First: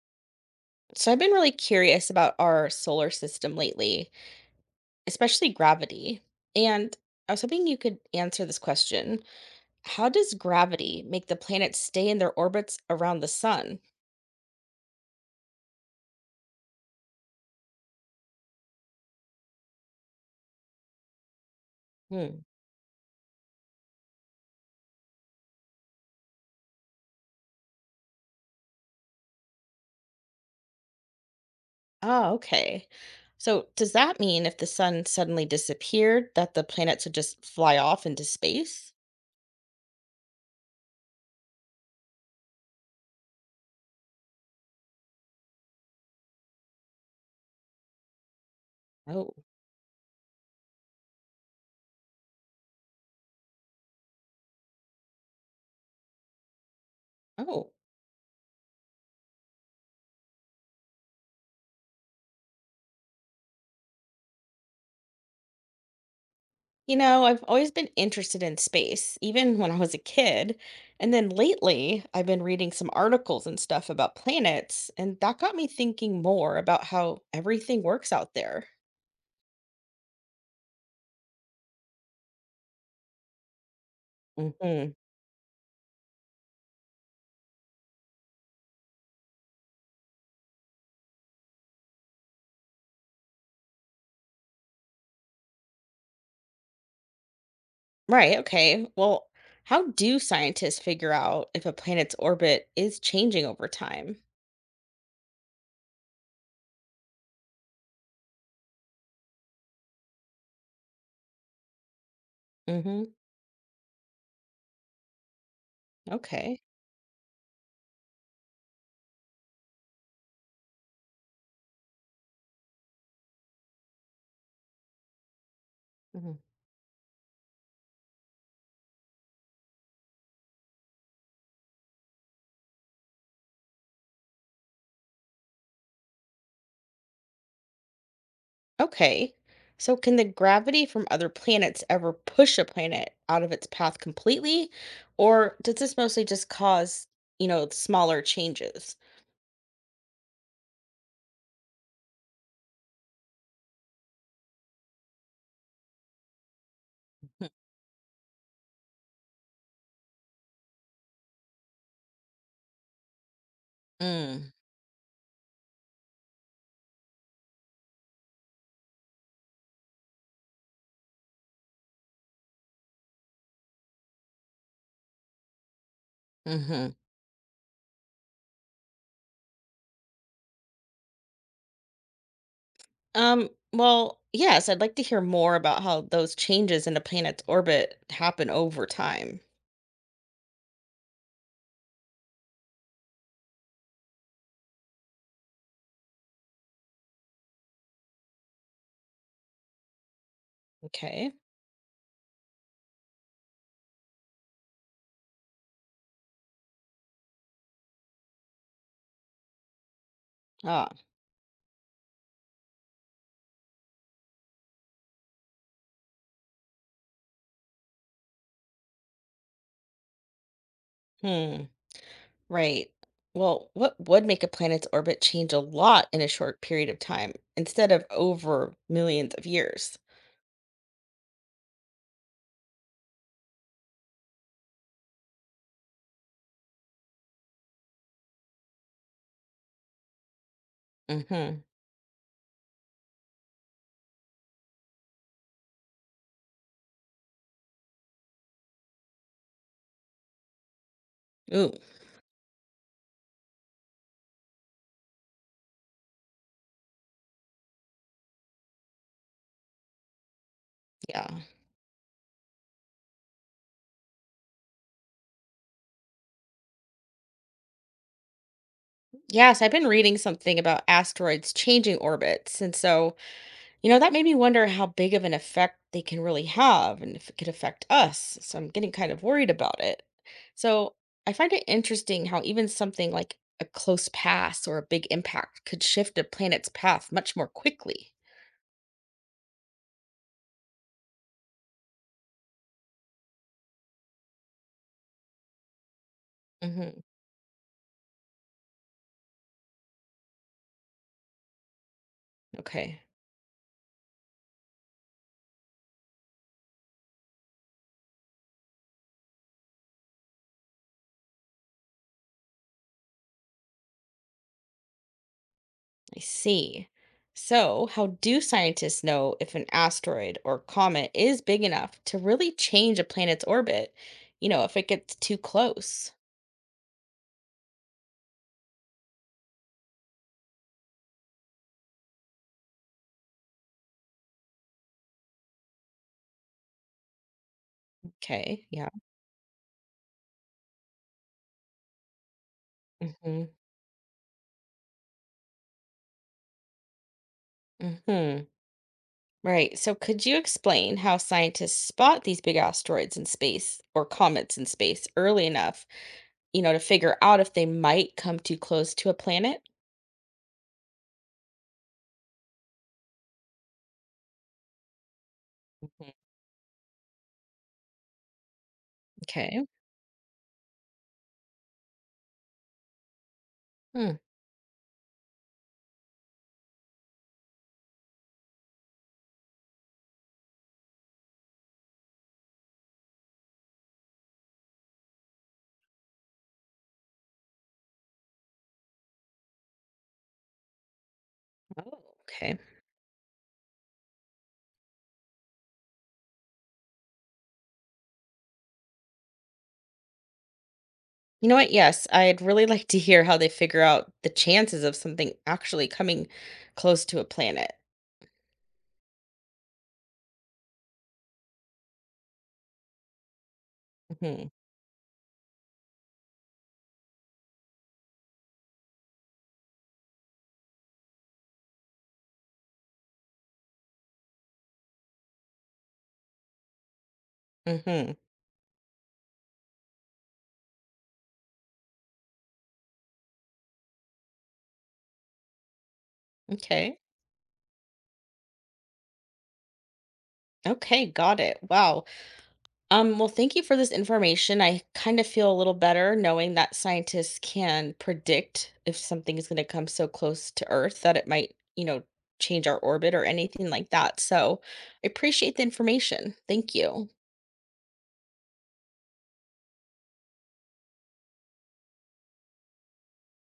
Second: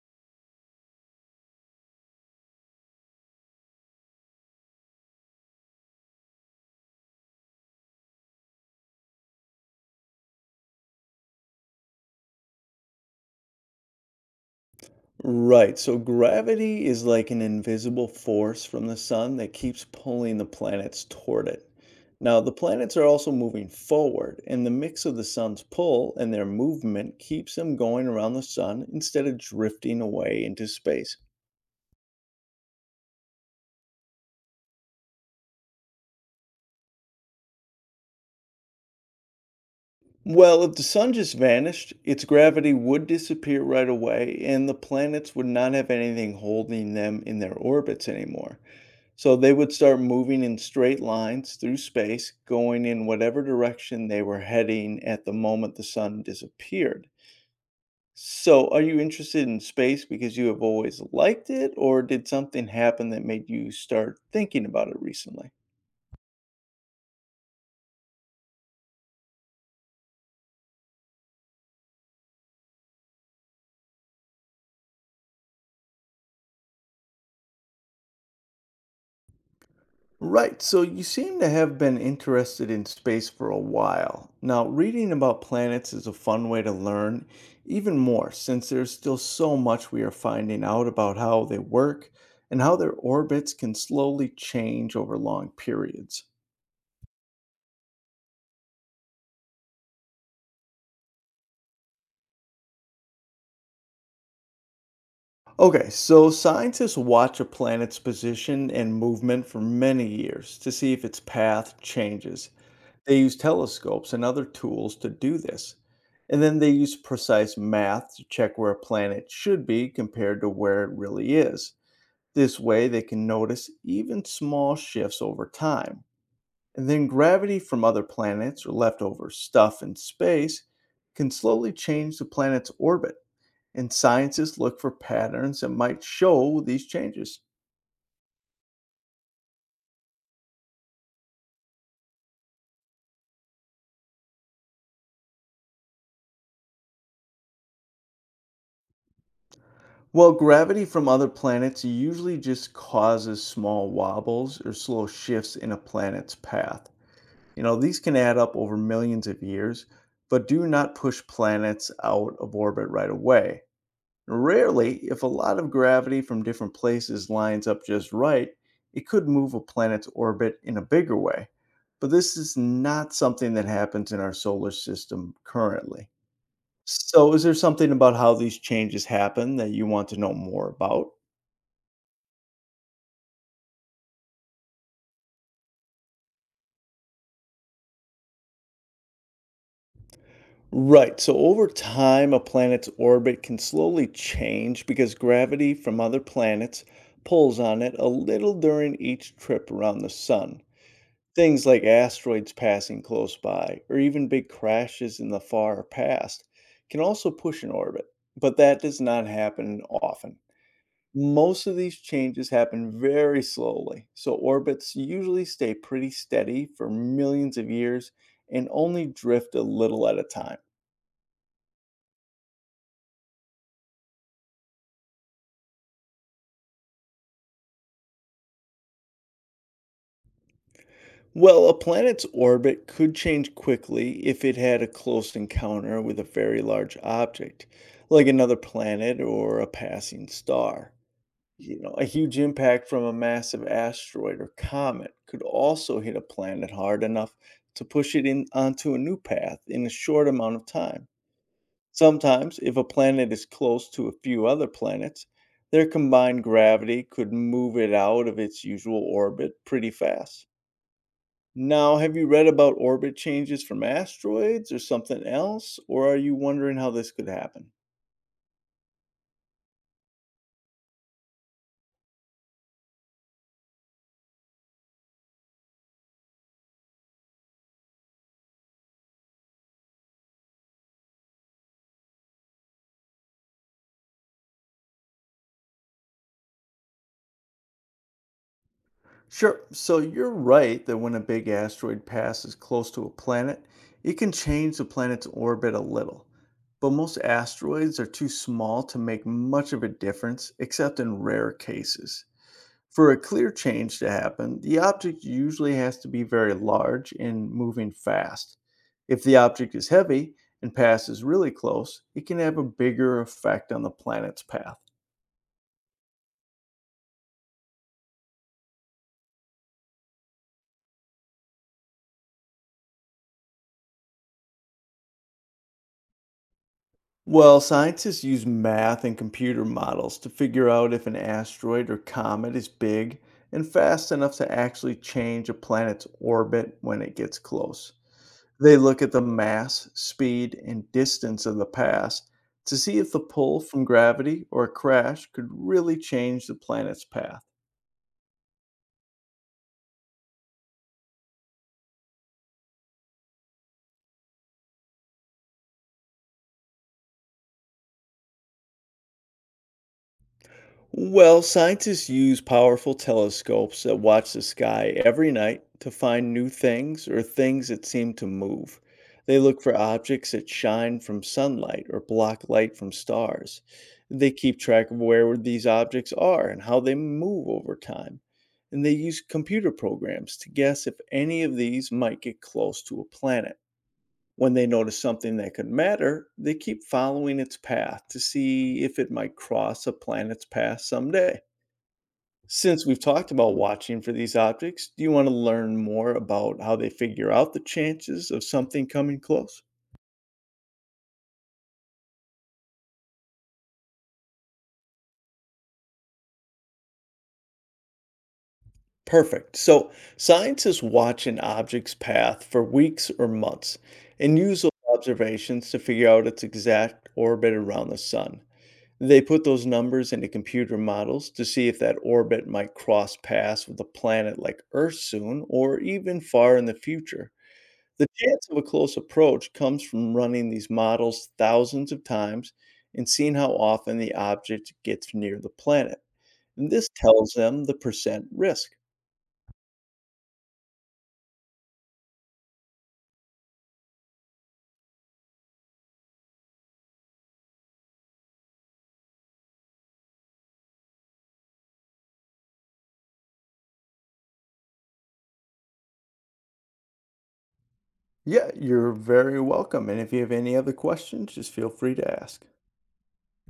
So I've been really curious about our solar system lately, especially gravity. And I was hoping you could answer this question. How does gravity make the planets stay in their orbits around the sun? Right. So gravity is like an invisible force from the sun that keeps pulling the planets toward it. Now, Hmm. the planets are also moving forward, and the mix of the sun's pull and their movement keeps them going around the sun instead of drifting away into space. Oh, okay. So does that mean if the sun suddenly disappeared that the planets would just fly off into space? Well, if the sun just vanished, its gravity would disappear right away, and the planets would not have anything holding them in their orbits anymore. Oh, So they would start moving in straight lines through space, going in whatever direction they were heading at the moment the sun disappeared. oh. So, are you interested in space because you have always liked it, or did something happen that made you start thinking about it recently? I've always been interested in space, even when I was a kid. And then lately, I've been reading some articles and stuff about planets, and that got me thinking more about how everything works out there. Right. So you seem to have been interested in space for a while. Now, Hmm. reading about planets is a fun way to learn, even more since there's still so much we are finding out about how they work and how their orbits can slowly change over long periods. Right. Okay. Well, how do scientists figure out if a planet's orbit is changing over time? Okay, so scientists watch a planet's position and movement for many years to see if its path changes. Hmm. They use telescopes and other tools to do this. And then Okay. they use precise math to check where a planet should be compared to where it really is. This way, they can notice even small shifts over time. And then gravity from other planets or leftover stuff in space can slowly change the planet's orbit. And scientists look for patterns that might show these changes. Okay. So, can the gravity from other planets ever push a planet out of its path completely? Or does this mostly just cause, smaller changes? Well, gravity from other planets usually just causes small wobbles or slow shifts in a planet's path. You know, these can add up over millions of years, but do not push planets out of orbit right away. Mm. Rarely, if a lot of gravity from different places lines up just right, it could move a planet's orbit in a bigger way. But this is not something that happens in our solar system currently. Hmm. So, is there something about how these changes happen that you want to know more about? Well, yes, I'd like to hear more about how those changes in a planet's orbit happen over time. Right. So over time, a planet's orbit can slowly change because gravity from other planets pulls on it a little during each trip around the sun. Okay. Things like asteroids passing close by, or even big crashes in the far past, can also push an orbit, but that does not happen often. Ah. Most of these changes happen very slowly, so orbits usually stay pretty steady for millions of years and only drift a little at a time. Hmm. Right. Well, what would make a planet's orbit change a lot in a short period of time instead of over millions of years? Well, a planet's orbit could change quickly if it had a close encounter with a very large object, like another planet or a passing star. Mm-hmm. You know, a huge impact from a massive asteroid or comet could also hit a planet hard enough to push it in onto a new path in a short amount of time. Sometimes, if a planet is close to a few other planets, their combined gravity could move it out of its usual orbit pretty fast. Yeah. Now, have you read about orbit changes from asteroids or something else, or are you wondering how this could happen? Yes, I've been reading something about asteroids changing orbits. And so, that made me wonder how big of an effect they can really have and if it could affect us. So I'm getting kind of worried about it. So I find it interesting how even something like a close pass or a big impact could shift a planet's path much more quickly. Sure, so you're right that when a big asteroid passes close to a planet, it can change the planet's orbit a little. But Hmm. most asteroids are too small to make much of a difference, except in rare cases. Okay. For a clear change to happen, the object usually has to be very large and moving fast. If the object is heavy and passes really close, it can have a bigger effect on the planet's path. I see. So, how do scientists know if an asteroid or comet is big enough to really change a planet's orbit? If it gets too close. Well, scientists use math and computer models to figure out if an asteroid or comet is big and fast enough to actually change a planet's orbit when it gets close. Okay, They yeah. look at the mass, speed, and distance of the pass to see if the Hmm. pull from gravity or a crash could really change the planet's path. Hmm. Right. So, could you explain how scientists spot these big asteroids in space or comets in space early enough to figure out if they might come too close to a planet? Well, scientists use powerful telescopes that watch the sky every night to Mhm. find new things or things that seem to move. They look Okay. for objects that shine from sunlight or block light from stars. Hmm. They keep track of where these objects are and how they move over time. And they use computer programs to guess if any of these might get close to a planet. When they notice something that could matter, they keep following its path to see if it might cross a planet's path someday. Oh, okay. Since we've talked about watching for these objects, do you want to learn more about how they figure out the chances of something coming close? You know what? Yes, I'd really like to hear how they figure out the chances of something actually coming close to a planet. Perfect. So, scientists watch an object's path for weeks or months and Mhm. use those observations to figure out its exact orbit around the sun. They put those numbers into computer models to see if that orbit might cross paths with a planet like Earth soon or even far in the future. The Mhm. chance of a close approach comes from running these models thousands of times and seeing how often the object gets near the planet. And this Okay. tells them the percent risk. Okay, got it. Wow. Well, thank you for this information. I kind of feel a little better knowing that scientists can predict if something is going to come so close to Earth that it might, change our orbit or anything like that. So, I appreciate the information. Thank you. Yeah, you're very welcome. And if you have any other questions, just feel free to ask.